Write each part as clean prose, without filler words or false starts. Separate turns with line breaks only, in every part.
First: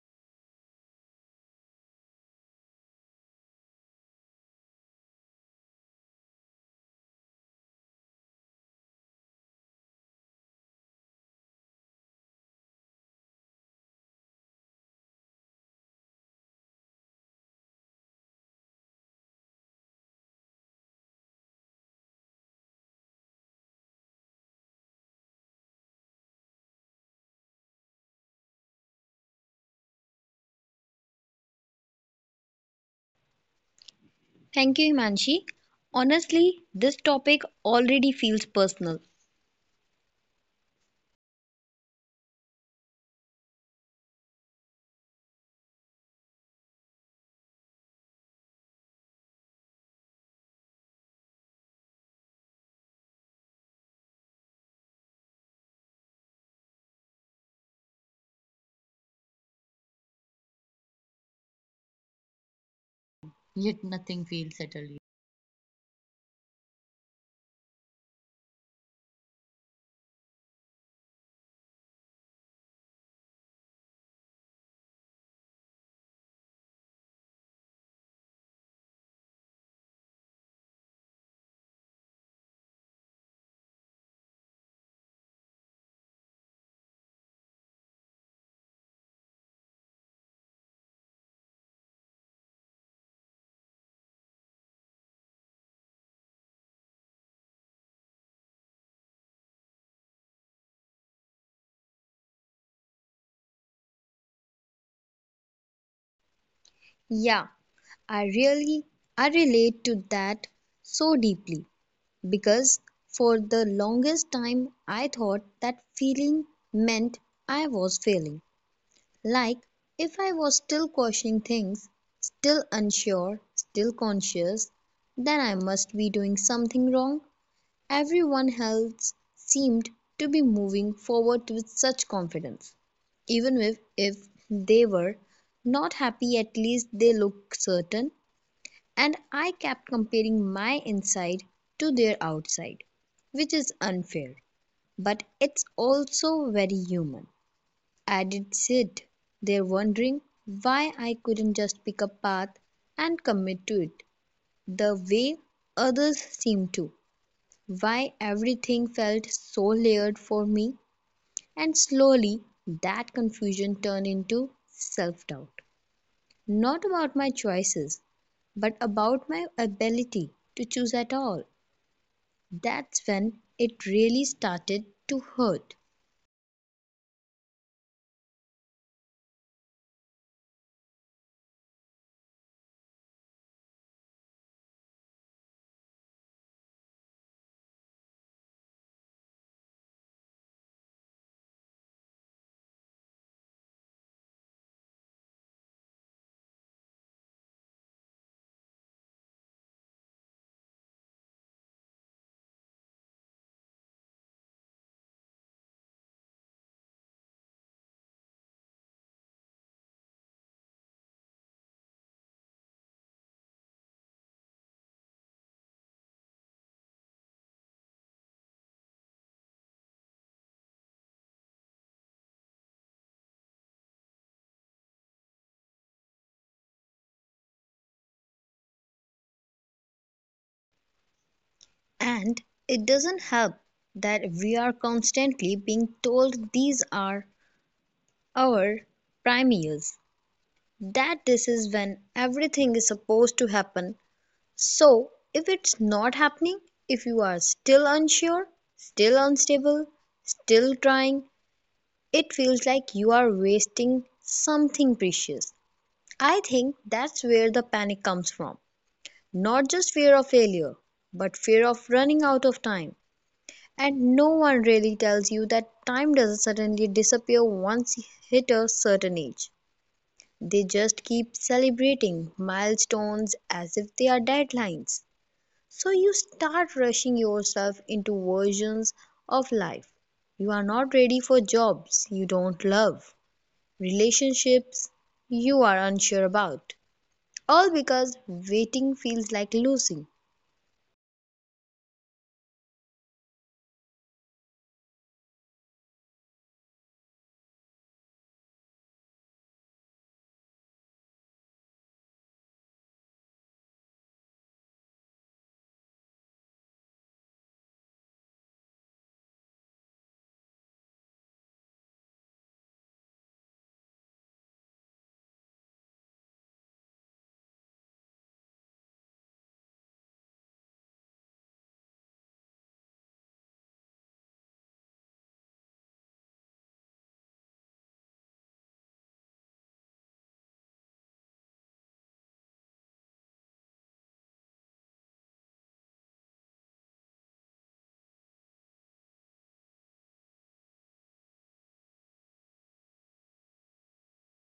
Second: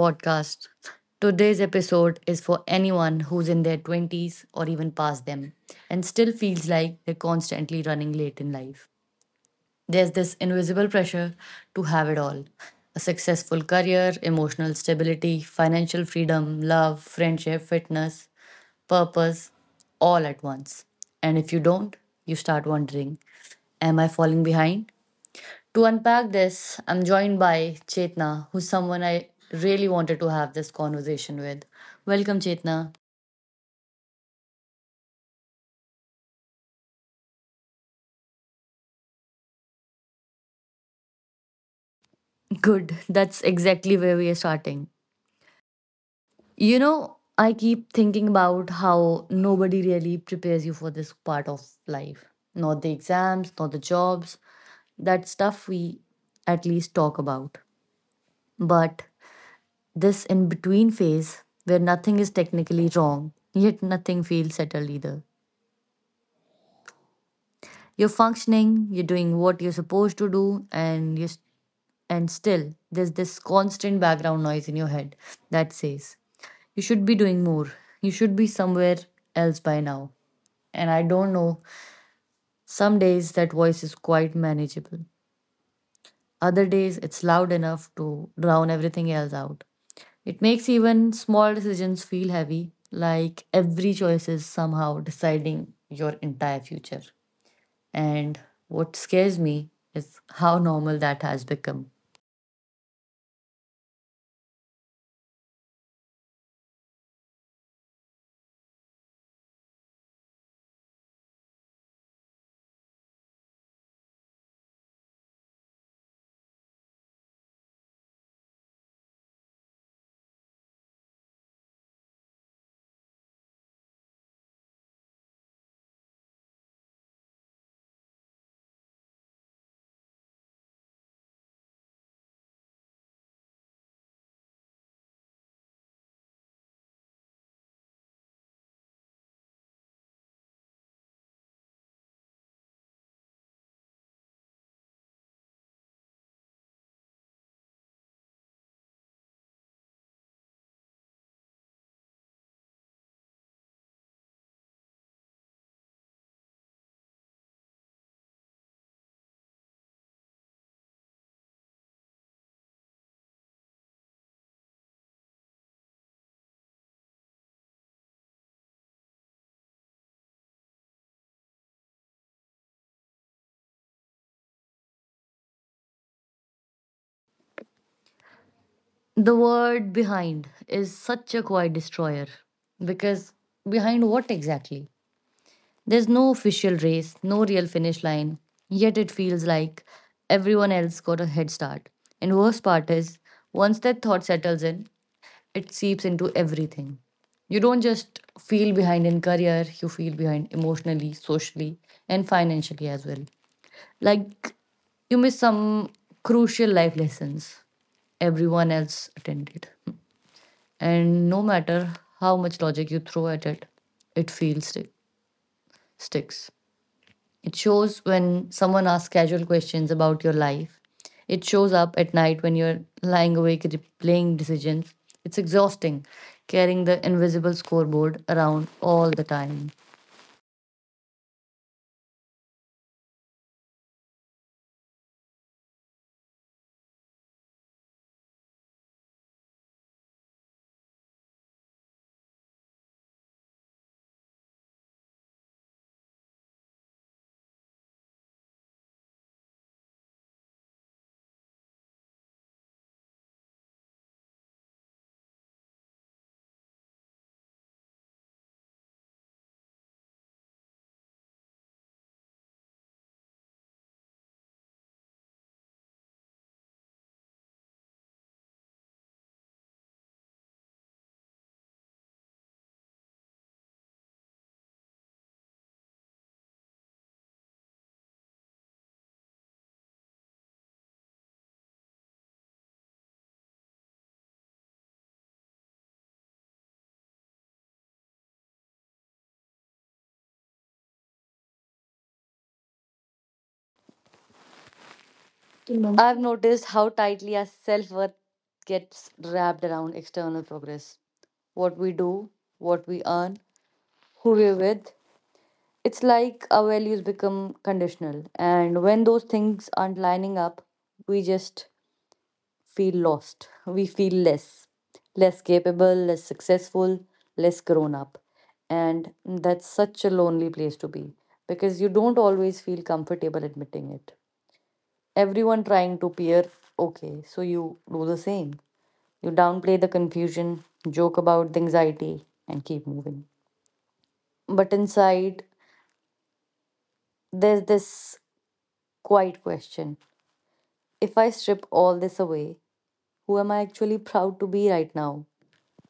podcast. Today's episode is for anyone who's in their 20s or even past them and still feels like they're constantly running late in life. There's this invisible pressure to have it all, a successful career, emotional stability, financial freedom, love, friendship, fitness, purpose, all at once. And if you don't, you start wondering, am I falling behind? To unpack this, I'm joined by Chetna, who's someone I really wanted to have this conversation with. Welcome, Chetna.
Thank you, Himanshi. Honestly, this topic already feels personal.
Good, that's exactly where we are starting. You know, I keep thinking about how nobody really prepares you for this part of life. Not the exams, not the jobs, that stuff we at least talk about. But this in between phase where nothing is technically wrong, yet nothing
Yet
feels
nothing
settled
feels
either.
settled
You're functioning, you're doing what you're supposed to do, and still there's this constant background noise in your head that says you should be doing more. You should be somewhere else by now. And I don't know. Some days that voice is quite manageable. Other days it's loud enough to drown everything else out. It makes even small decisions feel heavy, like every choice is somehow deciding your entire future. And what scares me is how normal that has become.
yet. Yeah, I really I relate to that so deeply because for the longest time I thought that feeling meant I was failing. Like if I was still questioning things, still unsure, still conscious, then I must be doing something wrong. Everyone else seemed to be moving forward with such confidence. Even if they were not happy, at least they looked certain, and I kept comparing my inside to their outside, which is unfair, but it's also very human. I did sit there wondering why I couldn't just pick a path and commit to it the way others seem to, why everything felt so layered for me, and slowly that confusion turned into self doubt. Not about my choices, but about my ability to choose at all. That's when it really started to hurt.
The word behind is such a quiet destroyer because behind what exactly? There's no official race, no real finish line, yet it feels like everyone else got a head start. And worst part is, once that thought settles in, it seeps into everything. You don't just feel behind in career, you feel behind emotionally, socially, and financially as well. Like you miss some crucial life lessons everyone else attended. And no matter how much logic you throw at it, it feels stick sticks. It shows when someone asks casual questions about your life. It shows up at night when you're lying awake replaying decisions. It's exhausting carrying the invisible scoreboard around all the time.
And it doesn't help that we are constantly being told these are our prime years, that this is when everything is supposed to happen. So, if it's not happening, if you are still unsure, still unstable, still trying, it feels like you are wasting something precious. I think that's where the panic comes from. Not just fear of failure, but fear of running out of time. And no one really tells you that time doesn't suddenly disappear once you hit a certain age. They just keep celebrating milestones as if they are deadlines. So you start rushing yourself into versions of life you are not ready for, jobs you don't love, relationships you are unsure about. All because waiting feels like losing.
Mhm. I've noticed how tightly our self worth gets wrapped around external progress. What we do, what we earn, who we're with. It's like our values become conditional. And when those things aren't lining up, we just feel lost. We feel less, less capable, less successful, less grown up. And that's such a lonely place to be because you don't always feel comfortable admitting it. Everyone trying to peer, okay, so you do the same. You downplay the confusion, joke about the anxiety, and keep moving. But inside, there's this quiet question, if I strip all this away, who am I actually proud to be right now?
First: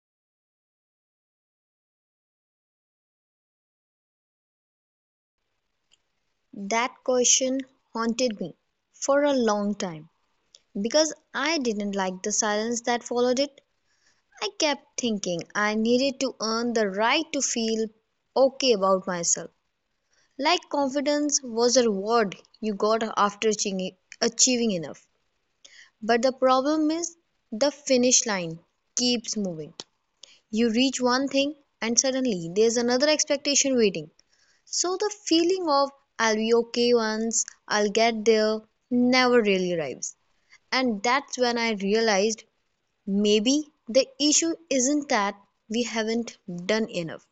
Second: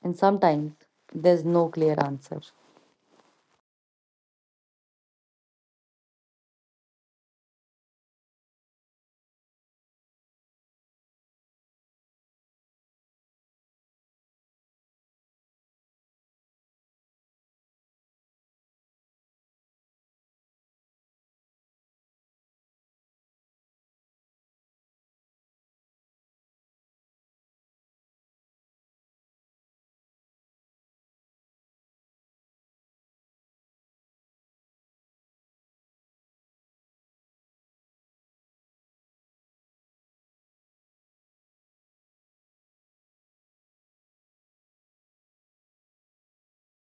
And sometimes there's no clear answer.
That question haunted me for a long time. Because I didn't like the silence that followed it, I kept thinking I needed to earn the right to feel okay about myself. Like confidence was a reward you got after achieving enough. But the problem is, the finish line keeps moving. You reach one thing and suddenly there's another expectation waiting. So the feeling of "I'll be okay once, I'll get there" never really arrives. And that's when I realized maybe the issue isn't that we haven't done enough,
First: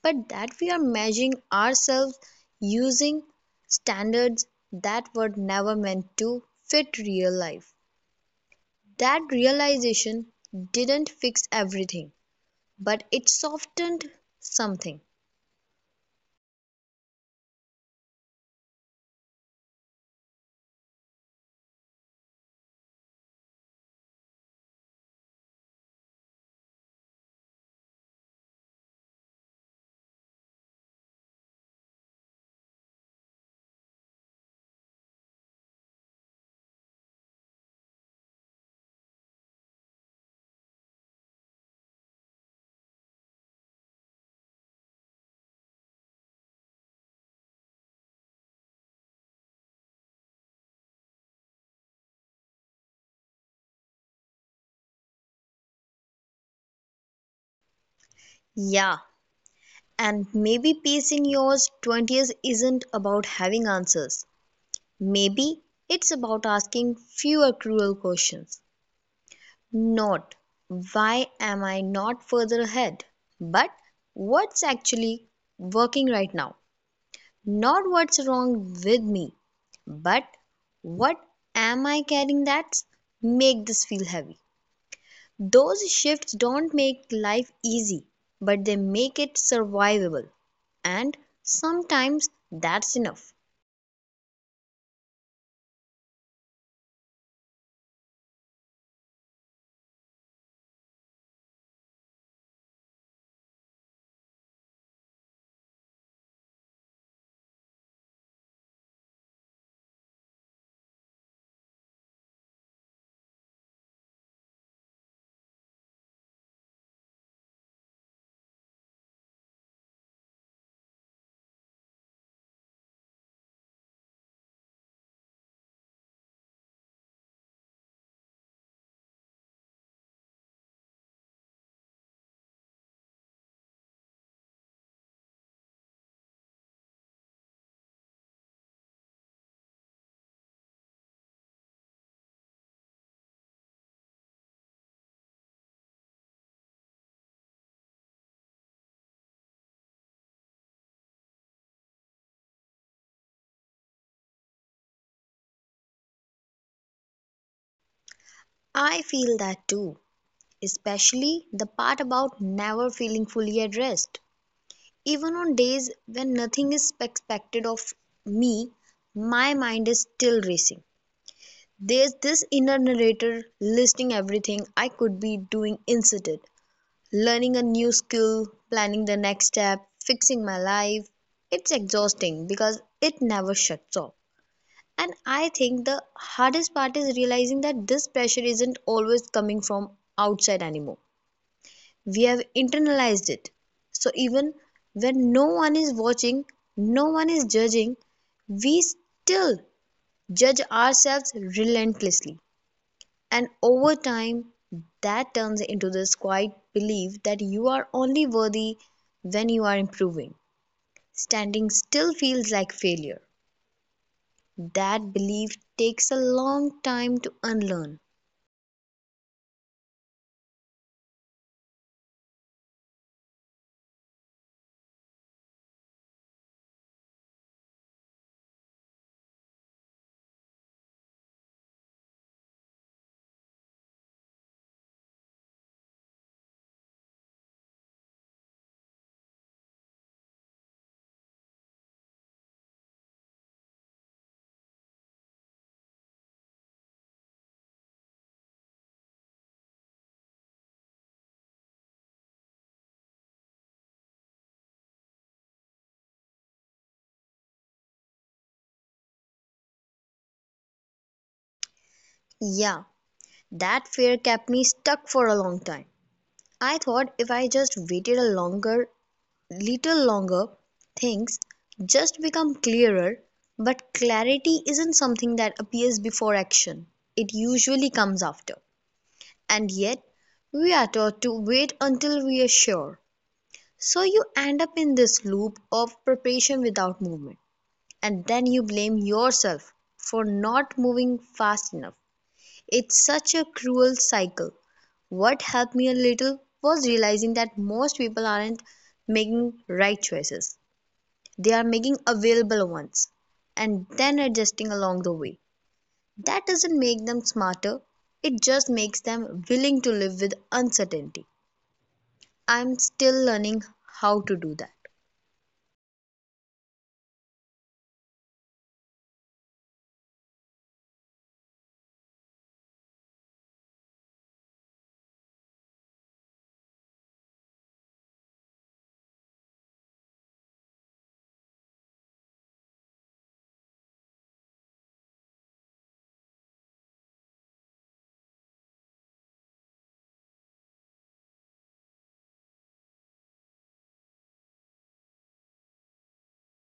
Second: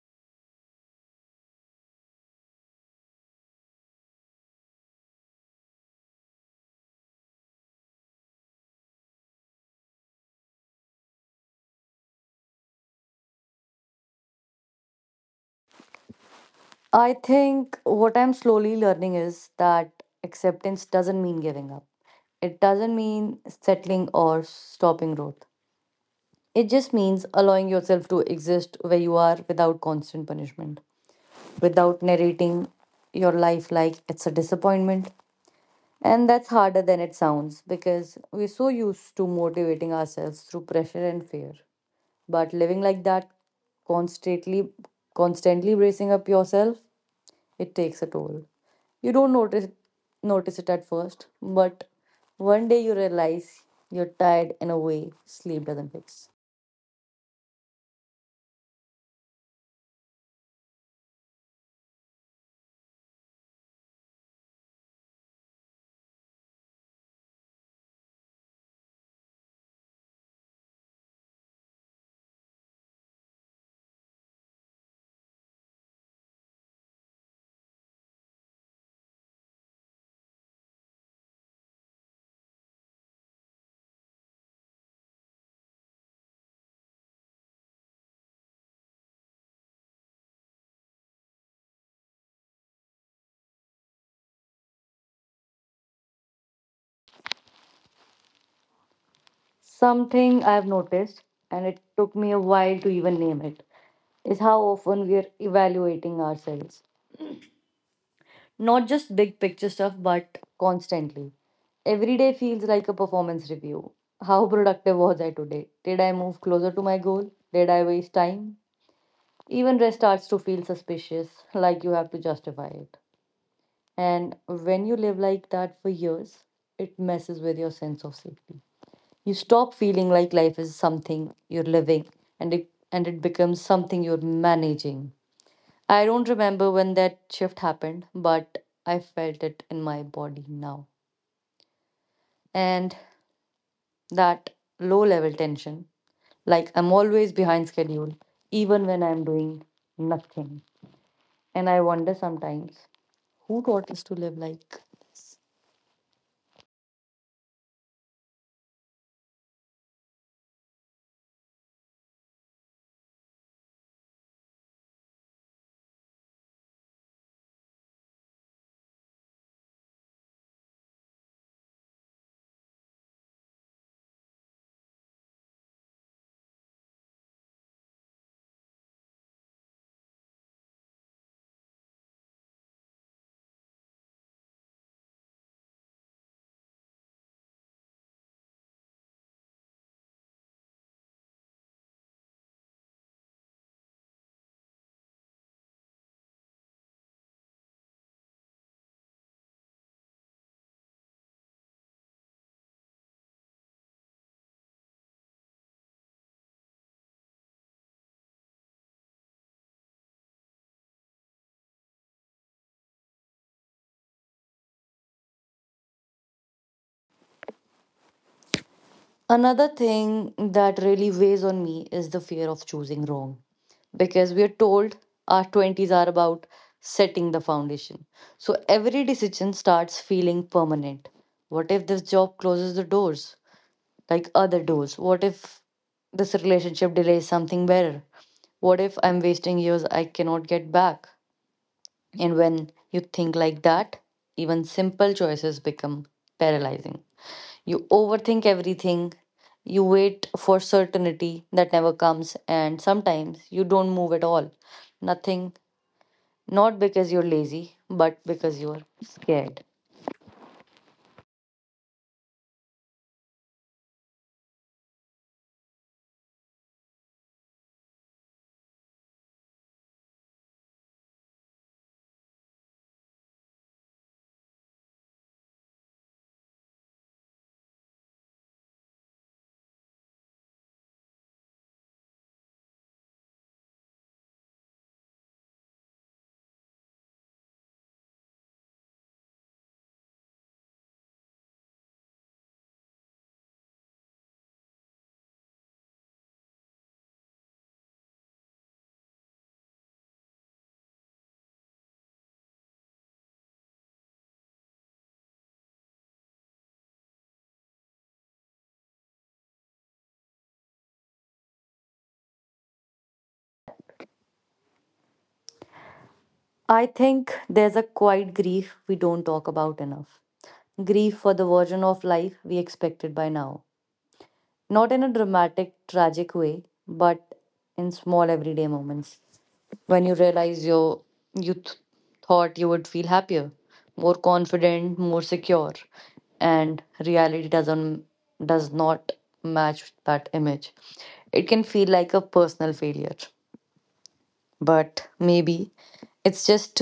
but that we are measuring ourselves using standards that were never meant to fit real life. That realization didn't fix everything, but it softened something.
I think what I'm slowly learning is that acceptance doesn't mean giving up. It doesn't mean settling or stopping growth. It just means allowing yourself to exist where you are without constant punishment, without narrating your life like it's a disappointment. And that's harder than it sounds because we're so used to motivating ourselves through pressure and fear. But living like that, constantly, constantly bracing up yourself, it takes a toll. You don't notice it at first, but one day you realize you're tired in a way sleep doesn't fix.
Yeah, and maybe peace in your 20s isn't about having answers. Maybe it's about asking fewer cruel questions. Not why am I not further ahead, but what's actually working right now. Not what's wrong with me, but what am I carrying that make this feel heavy. Those shifts don't make life easy, but they make it survivable, and sometimes that's enough.
Something I've noticed, and it took me a while to even name it, is how often we are evaluating ourselves. Not just big picture stuff, but constantly. Every day feels like a performance review. How productive was I today? Did I move closer to my goal? Did I waste time? Even rest starts to feel suspicious, like you have to justify it. And when you live like that for years, it messes with your sense of safety. You stop feeling like life is something you're living and it becomes something you're managing. I don't remember when that shift happened, but I felt it in my body now. And that low level tension, like I'm always behind schedule, even when I'm doing nothing. And I wonder sometimes who taught us to live like.
I feel that too, especially the part about never feeling fully at rest. Even on days when nothing is expected of me, my mind is still racing. There's this inner narrator listing everything I could be doing instead, learning a new skill, planning the next step, fixing my life. It's exhausting because it never shuts off. And I think the hardest part is realizing that this pressure isn't always coming from outside anymore. We have internalized it, so even when no one is watching, no one is judging, we still judge ourselves relentlessly. And over time, that turns into this quiet belief that you are only worthy when you are improving. Standing still feels like failure. That belief takes a long time to unlearn.
Another thing that really weighs on me is the fear of choosing wrong because we are told our 20s are about setting the foundation. So every decision starts feeling permanent. What if this job closes the doors, like other doors? What if this relationship delays something better? What if I'm wasting years I cannot get back? And when you think like that, even simple choices become paralyzing. You overthink everything. You wait for certainty that never comes, and sometimes you don't move at all. Nothing, not because you're lazy, but because you're scared.
Yeah, that fear kept me stuck for a long time. I thought if I just waited a longer little longer, things just become clearer. But clarity isn't something that appears before action, it usually comes after. And yet, we are taught to wait until we are sure. So you end up in this loop of preparation without movement, and then you blame yourself for not moving fast enough. It's such a cruel cycle. What helped me a little was realizing that most people aren't making right choices. They are making available ones and then adjusting along the way. That doesn't make them smarter, it just makes them willing to live with uncertainty. I'm still learning how to do that.
I think there's a quiet grief we don't talk about enough. Grief for the version of life we expected by now. Not in a dramatic, tragic way, but in small everyday moments. When you realize you th- thought you would feel happier, more confident, more secure, and reality does not match that image, it can feel like a personal failure. But maybe it's just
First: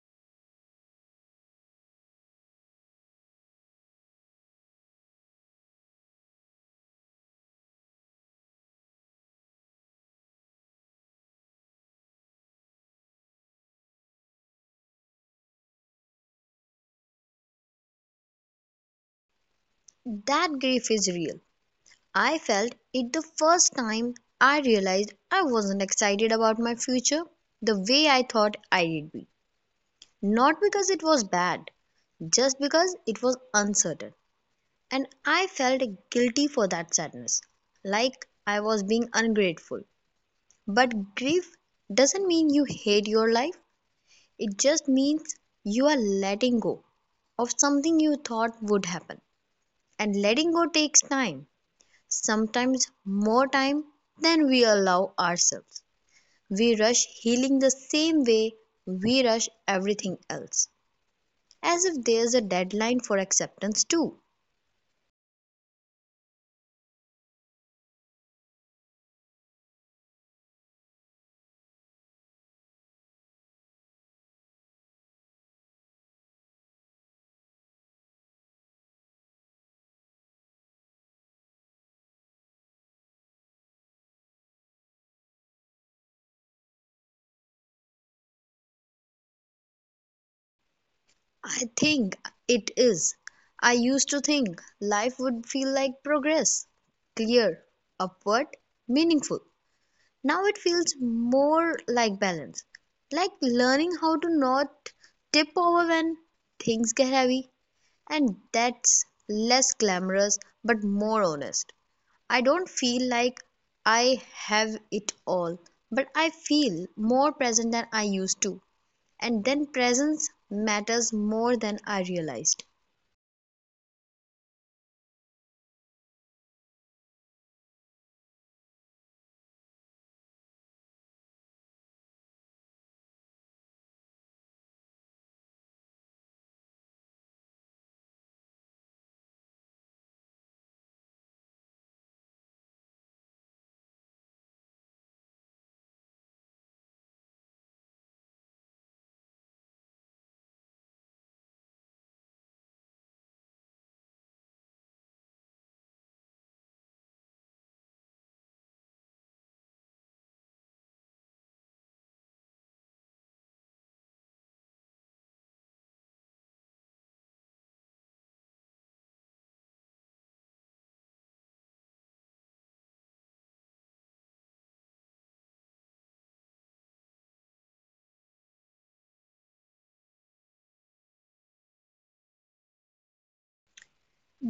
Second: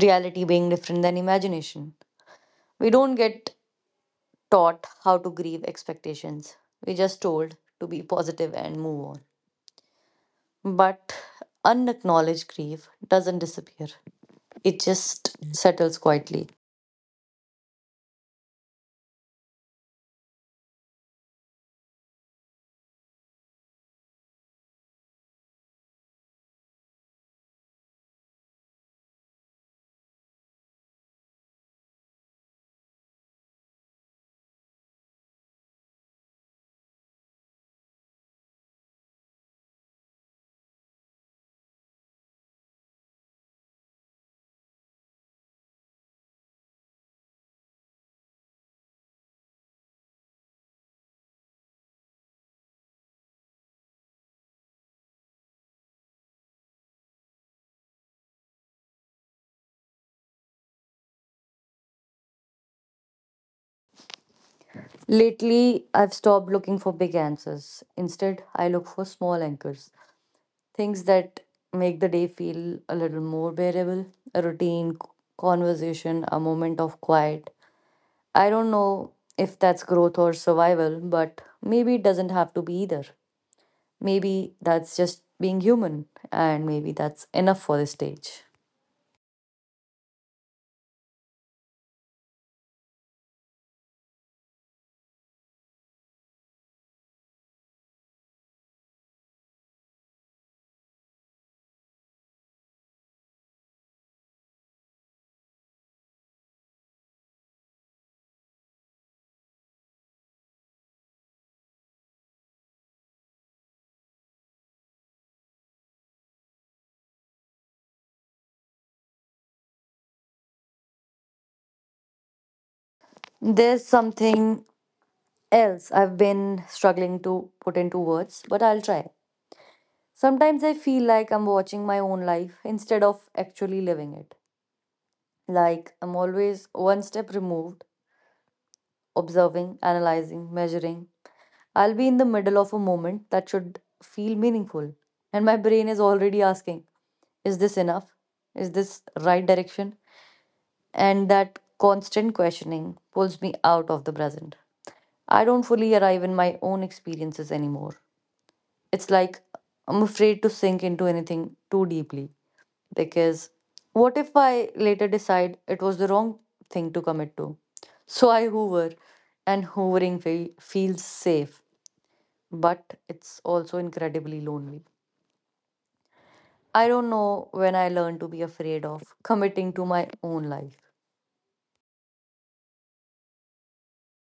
reality being different than imagination. We don't get taught how to grieve expectations, we just told to be positive and move on. But unacknowledged grief doesn't disappear, it just settles quietly.
That grief is real. I felt it the first time I realized I wasn't excited about my future the way I thought I'd be. Not because it was bad, just because it was uncertain. And I felt guilty for that sadness, like I was being ungrateful. But grief doesn't mean you hate your life, it just means you are letting go of something you thought would happen. And letting go takes time, sometimes more time than we allow ourselves. We rush healing the same way we rush everything else, as if there's a deadline for acceptance, too.
Lately, I've stopped looking for big answers. Instead, I look for small anchors, things that make the day feel a little more bearable, a routine, conversation, a moment of quiet. I don't know if that's growth or survival, but maybe it doesn't have to be either. Maybe that's just being human, and maybe that's enough for this stage.
I think it is. I used to think life would feel like progress, clear, upward, meaningful. Now it feels more like balance, like learning how to not tip over when things get heavy, and that's less glamorous but more honest. I don't feel like I have it all, but I feel more present than I used to, and then presence matters more than I realized.
There's something else I've been struggling to put into words, but I'll try. Sometimes I feel like I'm watching my own life instead of actually living it. Like I'm always one step removed, observing, analyzing, measuring. I'll be in the middle of a moment that should feel meaningful. And my brain is already asking, is this enough? Is this right direction? And that constant questioning pulls me out of the present. I don't fully arrive in my own experiences anymore. It's like I'm afraid to sink into anything too deeply because what if I later decide it was the wrong thing to commit to? So I hoover, and feels safe, but it's also incredibly lonely. I don't know when I learned to be afraid of committing to my own life.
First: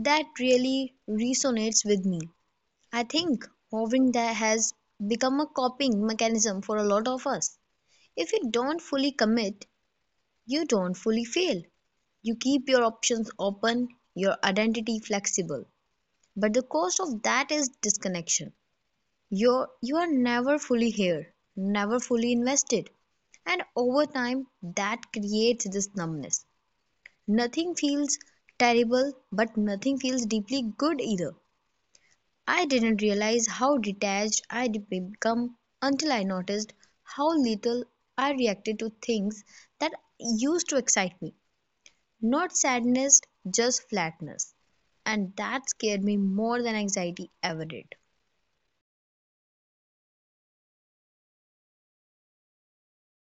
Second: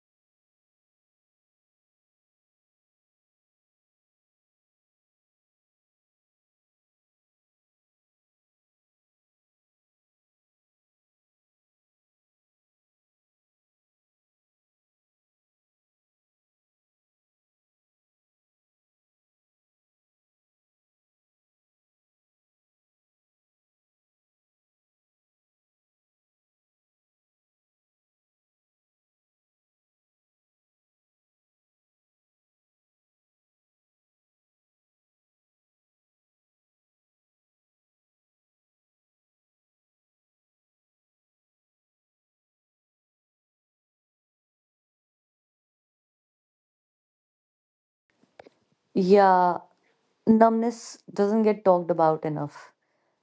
That really resonates with me. I think moving that has become a coping mechanism for a lot of us. If you don't fully commit, you don't fully fail. You keep your options open, your identity flexible. But the cost of that is disconnection. You are never fully here, never fully invested. And over time, that creates this numbness. Nothing feels terrible, but nothing feels deeply good either. I didn't realize how detached I'd become until I noticed how little I reacted to things that used to excite me. Not sadness, just flatness. And that scared me more than anxiety ever did.
Yeah, numbness doesn't get talked about enough.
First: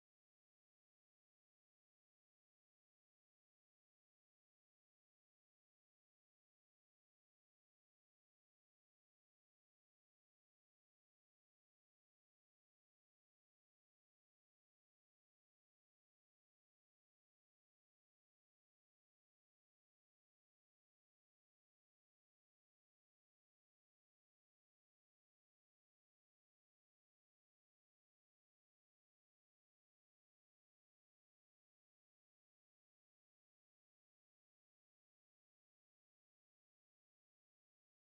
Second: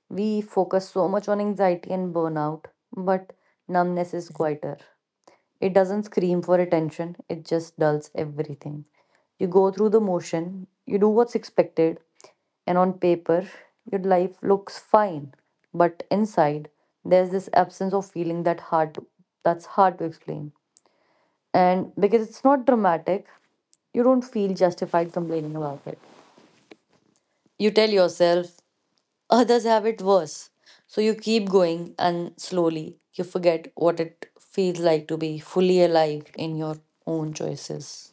We focus so much on anxiety and burnout, but numbness is quieter. It doesn't scream for attention, it just dulls everything. You go through the motion, you do what's expected, and on paper, your life looks fine. But inside, there's this absence of feeling that hard to, that's hard to explain. And because it's not dramatic, you don't feel justified complaining about it. You tell yourself others have it worse. So you keep going, and slowly you forget what it feels like to be fully alive in your own choices.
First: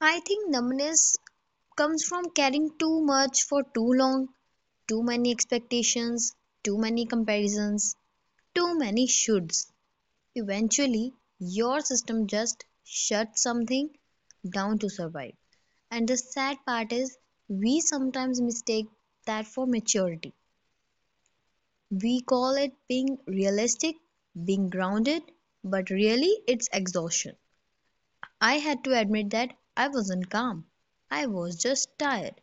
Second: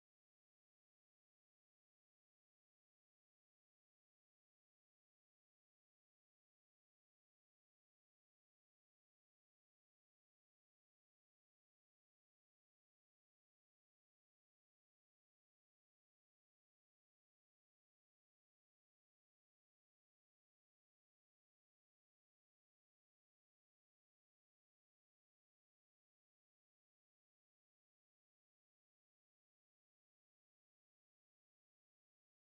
I think numbness comes from caring too much for too long, too many expectations, too many comparisons, too many shoulds. Eventually, your system just shuts something down to survive. And the sad part is, we sometimes mistake that for maturity. We call it being realistic, being grounded, but really it's exhaustion. I had to admit that I wasn't calm. I was just tired.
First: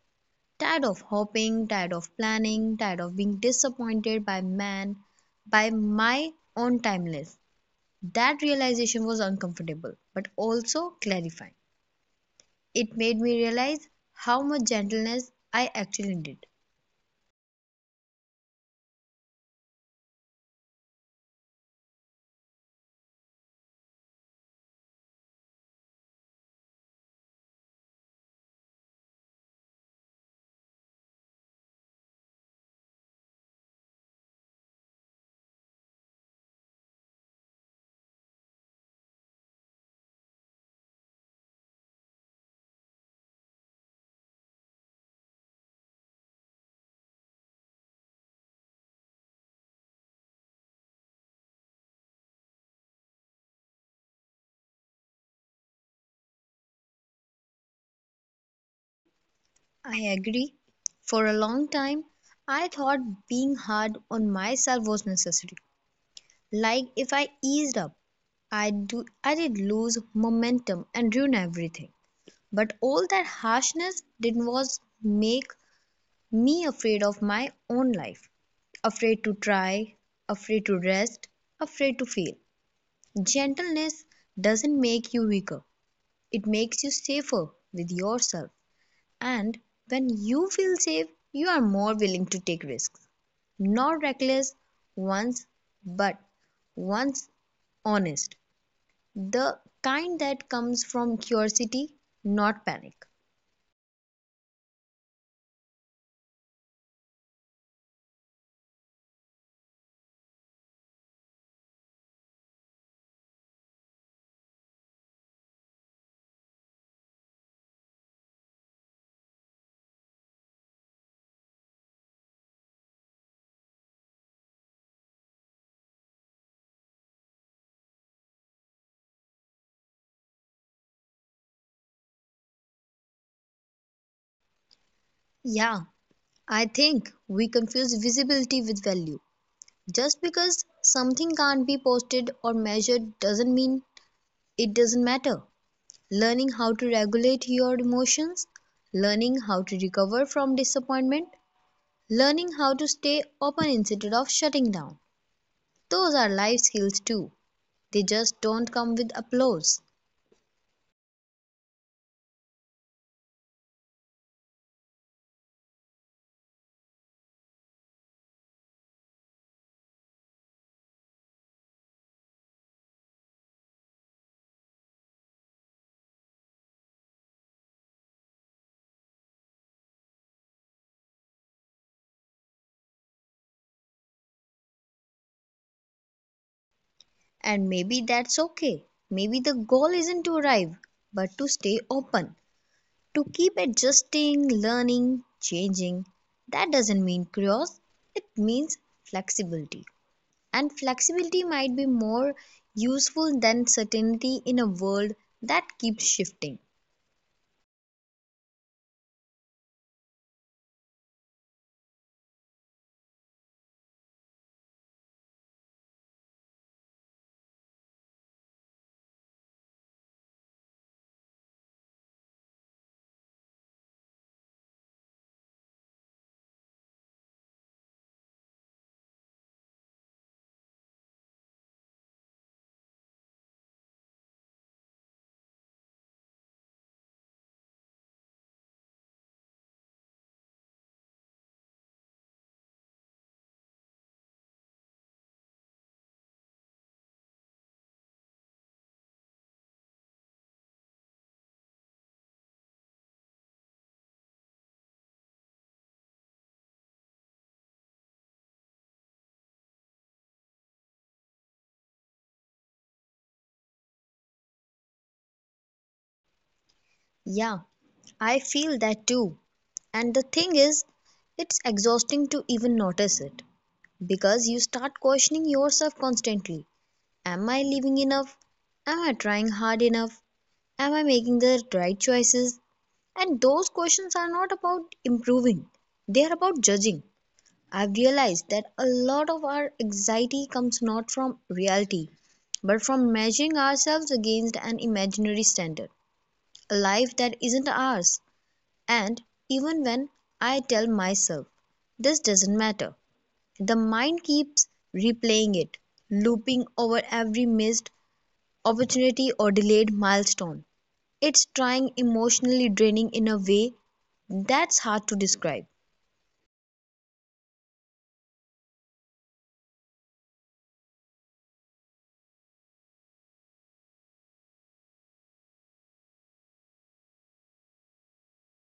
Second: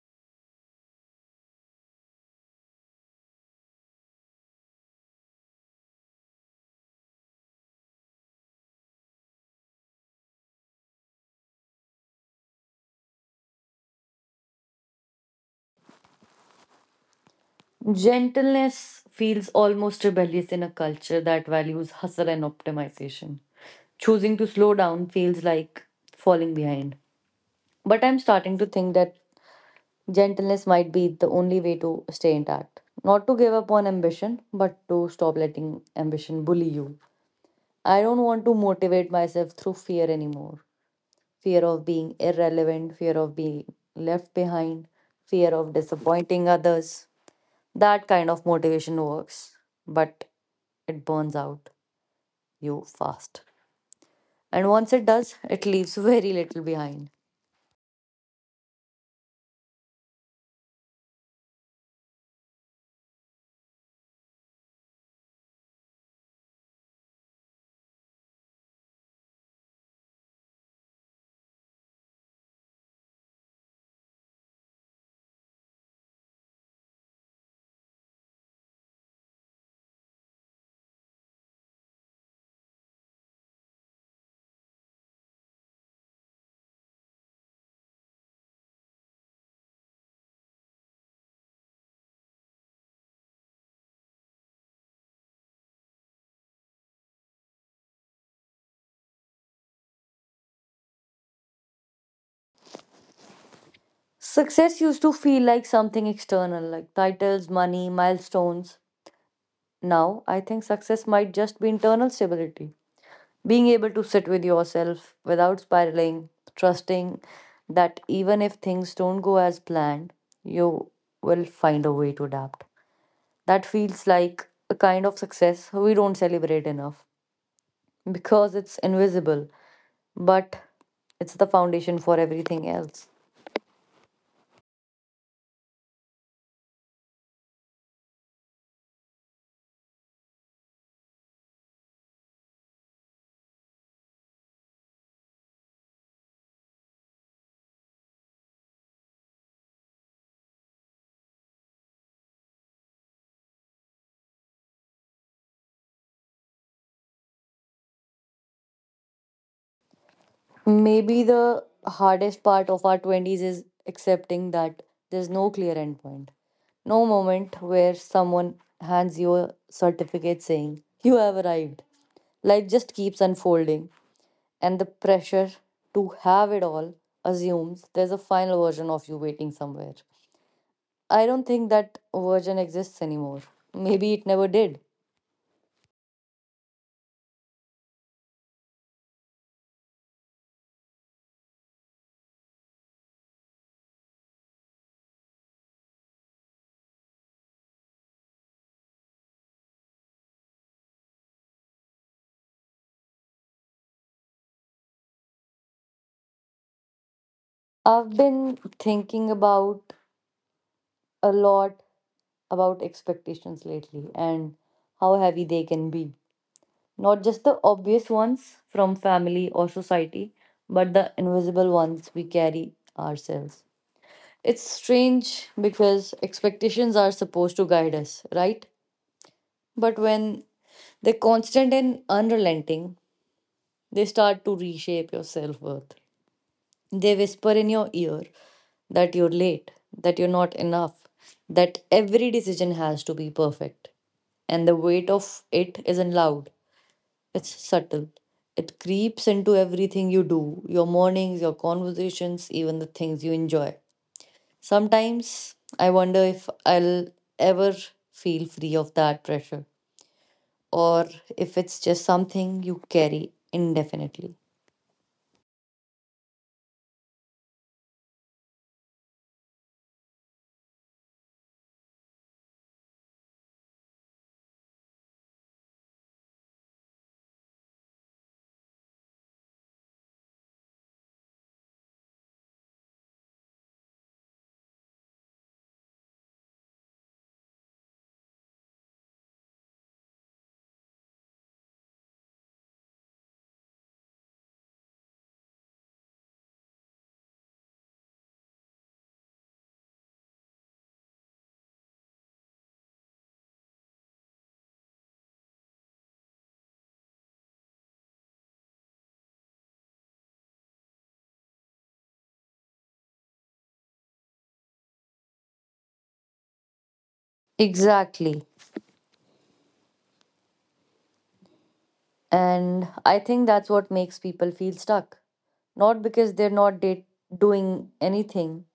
Tired of hoping, tired of planning, tired of being disappointed by man, by my own timeliness. That realization was uncomfortable, but also clarifying. It made me realize how much gentleness I actually did.
Gentleness feels almost rebellious in a culture that values hustle and optimization. Choosing to slow down feels like falling behind. But I'm starting to think that gentleness might be the only way to stay intact. Not to give up on ambition, but to stop letting ambition bully you. I don't want to motivate myself through fear anymore. Fear of being irrelevant, fear of being left behind, fear of disappointing others. That kind of motivation works, but it burns out you fast. And once it does, it leaves very little behind.
I agree. For a long time, I thought being hard on myself was necessary. Like if I eased up, I did lose momentum and ruin everything. But all that harshness did was make me afraid of my own life, afraid to try, afraid to rest, afraid to fail. Gentleness doesn't make you weaker, it makes you safer with yourself. And when you feel safe, you are more willing to take risks. Not reckless ones, but ones honest. The kind that comes from curiosity, not panic.
Success used to feel like something external, like titles, money, milestones. Now, I think success might just be internal stability. Being able to sit with yourself without spiraling, trusting that even if things don't go as planned, you will find a way to adapt. That feels like a kind of success we don't celebrate enough because it's invisible, but it's the foundation for everything else.
Yeah, I think we confuse visibility with value. Just because something can't be posted or measured doesn't mean it doesn't matter. Learning how to regulate your emotions, learning how to recover from disappointment, learning how to stay open instead of shutting down. Those are life skills too. They just don't come with applause.
Maybe the hardest part of our 20s is accepting that there's no clear endpoint. No moment where someone hands you a certificate saying, you have arrived. Life just keeps unfolding, and the pressure to have it all assumes there's a final version of you waiting somewhere. I don't think that version exists anymore. Maybe it never did.
And maybe that's okay. Maybe the goal isn't to arrive, but to stay open, to keep adjusting, learning, changing. That doesn't mean chaos, it means flexibility. And flexibility might be more useful than certainty in a world that keeps shifting.
I've been thinking about a lot about expectations lately and how heavy they can be. Not just the obvious ones from family or society, but the invisible ones we carry ourselves. It's strange because expectations are supposed to guide us, right? But when they're constant and unrelenting, they start to reshape your self worth. They whisper in your ear that you're late, that you're not enough, that every decision has to be perfect. And the weight of it isn't loud, it's subtle. It creeps into everything you do, your mornings, your conversations, even the things you enjoy. Sometimes I wonder if I'll ever feel free of that pressure or if it's just something you carry indefinitely.
Yeah, I feel that too. And the thing is, it's exhausting to even notice it because you start questioning yourself constantly. Am I living enough? Am I trying hard enough? Am I making the right choices? And those questions are not about improving, they are about judging. I've realized that a lot of our anxiety comes not from reality, but from measuring ourselves against an imaginary standard, a life that isn't ours. And even when I tell myself, this doesn't matter, the mind keeps replaying it, looping over every missed opportunity or delayed milestone. It's trying emotionally draining in a way that's hard to describe.
Exactly. And I think that's what makes people feel stuck. Not because they're not date doing anything,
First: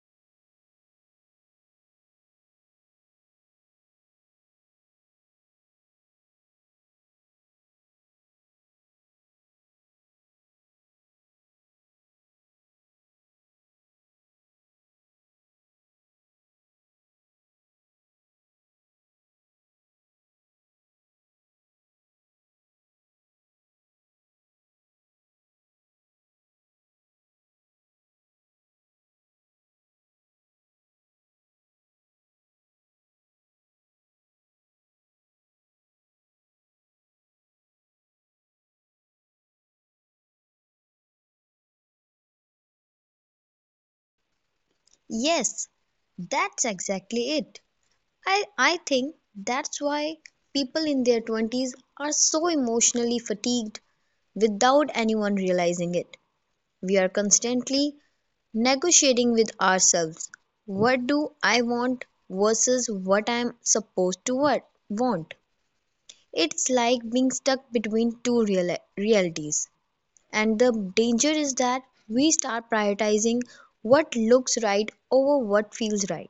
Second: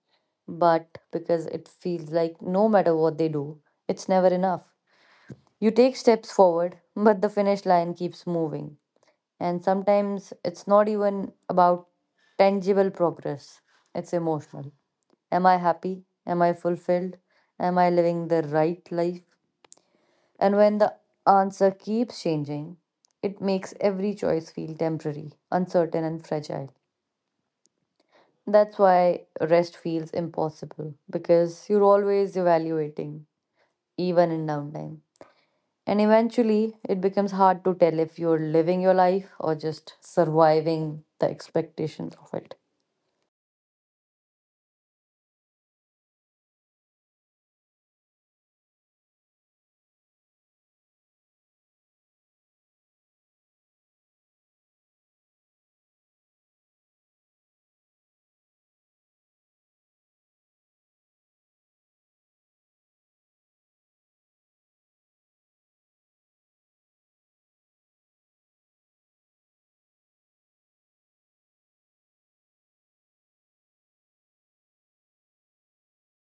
but because it feels like no matter what they do, it's never enough. You take steps forward, but the finish line keeps moving. And sometimes it's not even about tangible progress, it's emotional. Am I happy? Am I fulfilled? Am I living the right life? And when the answer keeps changing, it makes every choice feel temporary, uncertain, and fragile. That's why rest feels impossible because you're always evaluating, even in downtime. And eventually, it becomes hard to tell if you're living your life or just surviving the expectations of it.
Yes, that's exactly it. I think that's why people in their 20s are so emotionally fatigued without anyone realizing it. We are constantly negotiating with ourselves. What do I want versus what I'm supposed to want? It's like being stuck between realities. And the danger is that we start prioritizing what looks right over what feels right.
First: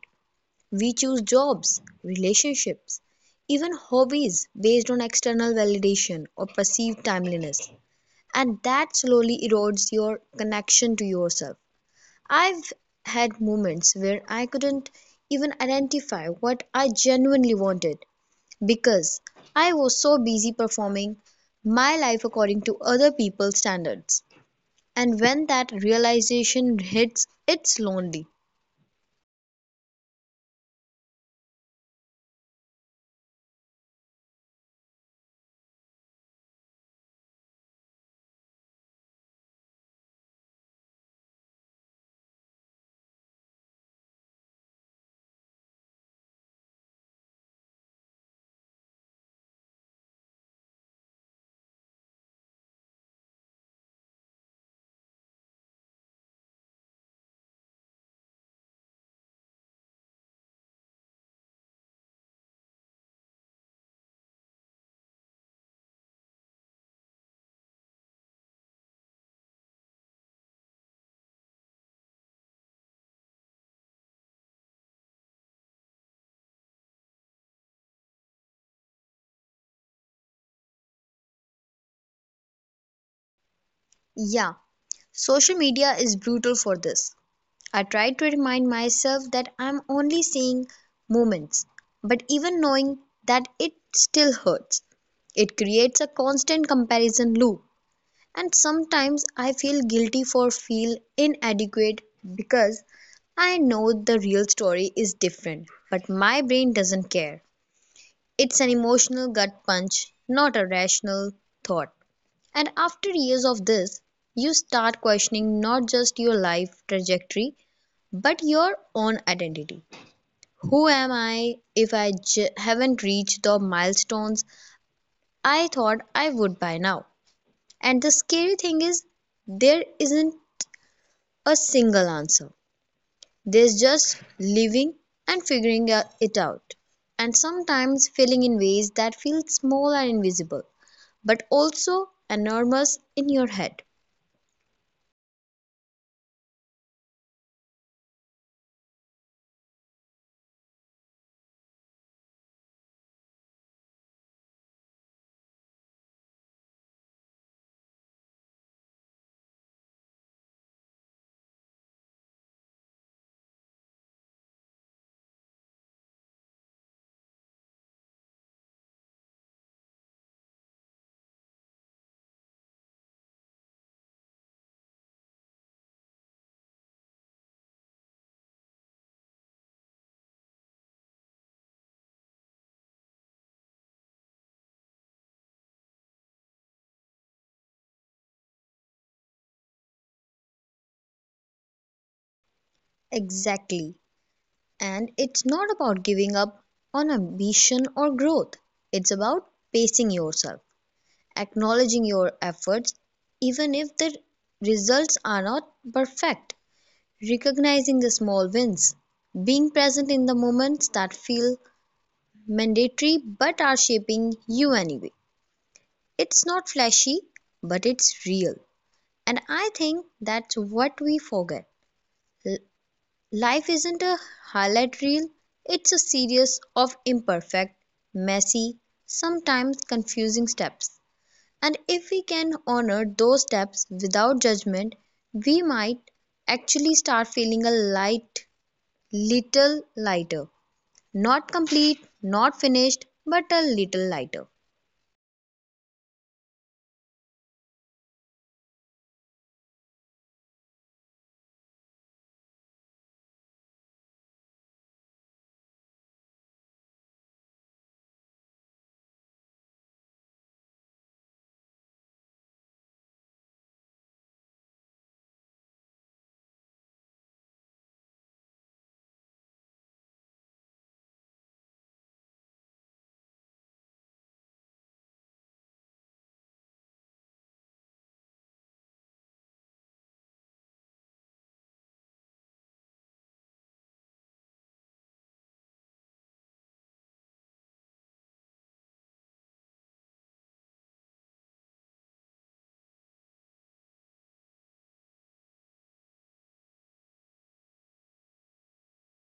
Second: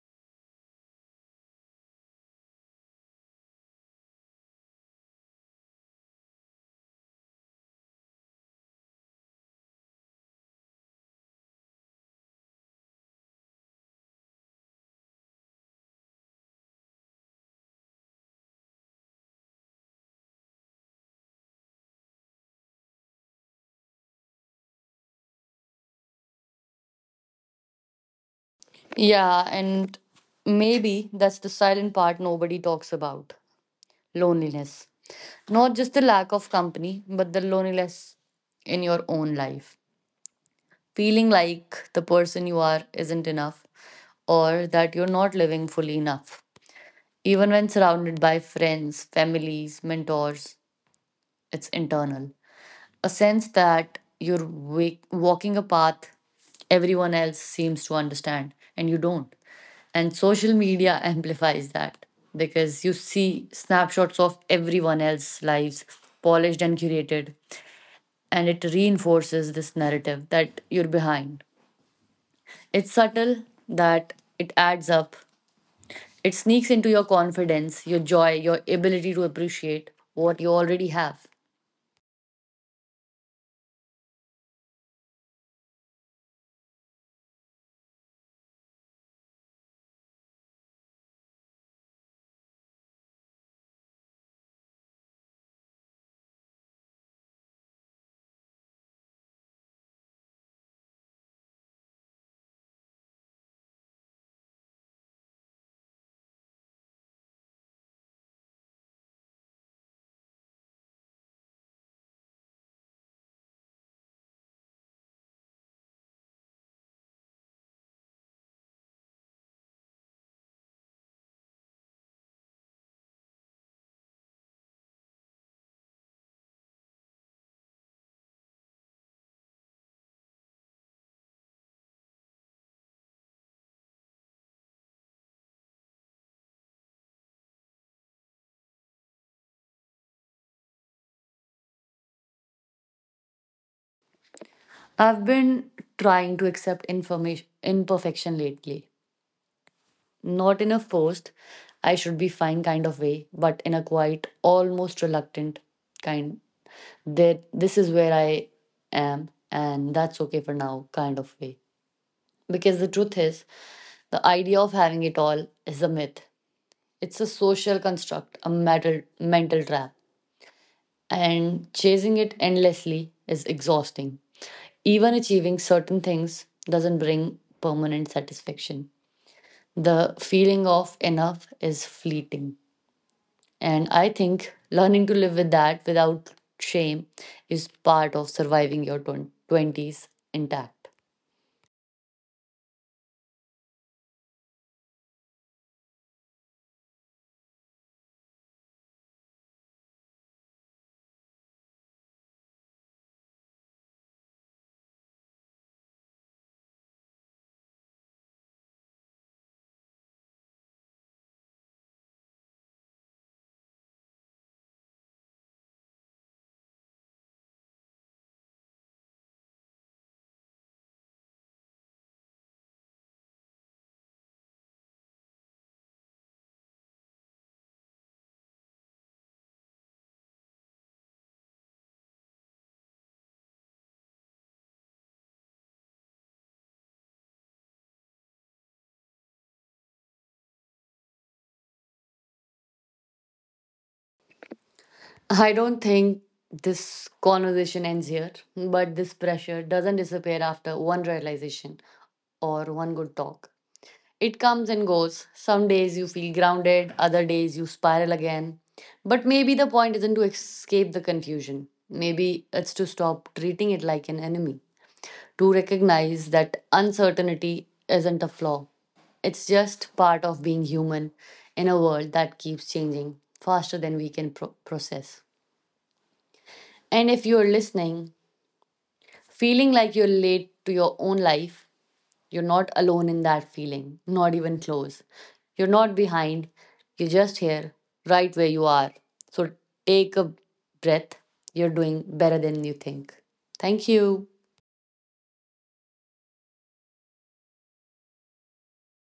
We choose jobs, relationships, even hobbies based on external validation or perceived timeliness. And that slowly erodes your connection to yourself. I've had moments where I couldn't even identify what I genuinely wanted because I was so busy performing my life according to other people's standards. And when that realization hits, it's lonely.
Yeah, and maybe that's the silent part nobody talks about. Loneliness. Not just the lack of company, but the loneliness in your own life. Feeling like the person you are isn't enough or that you're not living fully enough. Even when surrounded by friends, families, mentors, it's internal, a sense that walking a path everyone else seems to understand and you don't. And social media amplifies that because you see snapshots of everyone else's lives, polished and curated, and it reinforces this narrative that you're behind. It's subtle that it adds up. It sneaks into your confidence, your joy, your ability to appreciate what you already have.
Yeah, social media is brutal for this. I try to remind myself that I'm only seeing moments, but even knowing that it still hurts. It creates a constant comparison loop, and sometimes I feel guilty for feel inadequate because I know the real story is different, but my brain doesn't care. It's an emotional gut punch, not a rational thought. And after years of this, you start questioning not just your life trajectory, but your own identity. Who am I if haven't reached the milestones I thought I would by now? And the scary thing is, there isn't a single answer. There's just living and figuring it out. And sometimes failing in ways that feel small and invisible, but also enormous in your head.
I've been trying to accept information imperfection lately. Not in a forced, I should be fine kind of way, but in a quiet, almost reluctant kind, that this is where I am and that's okay for now kind of way. Because the truth is, the idea of having it all is a myth. It's a social construct, a mental trap. And chasing it endlessly is exhausting. Even achieving certain things doesn't bring permanent satisfaction. The feeling of enough is fleeting. And I think learning to live with that without shame is part of surviving your 20s intact.
Exactly. And it's not about giving up on ambition or growth, it's about pacing yourself. Acknowledging your efforts, even if the results are not perfect, recognizing the small wins, being present in the moments that feel mandatory but are shaping you anyway. It's not flashy, but it's real. And I think that's what we forget. L- Life isn't a highlight reel, it's a series of imperfect, messy, sometimes confusing steps. And if we can honor those steps without judgment, we might actually start feeling a light, little lighter. Not complete, not finished, but a little lighter.
I don't think this conversation ends here, but this pressure doesn't disappear after one realization or one good talk. It comes and goes. Some days you feel grounded, other days you spiral again. But maybe the point isn't to escape the confusion. Maybe it's to stop treating it like an enemy, to recognize that uncertainty isn't a flaw. It's just part of being human in a world that keeps changing faster than we can process. And if you're listening, feeling like you're late to your own life, you're not alone in that feeling, not even close. You're not behind, you're just here, right where you are. So take a breath. You're doing better than you think. Thank you.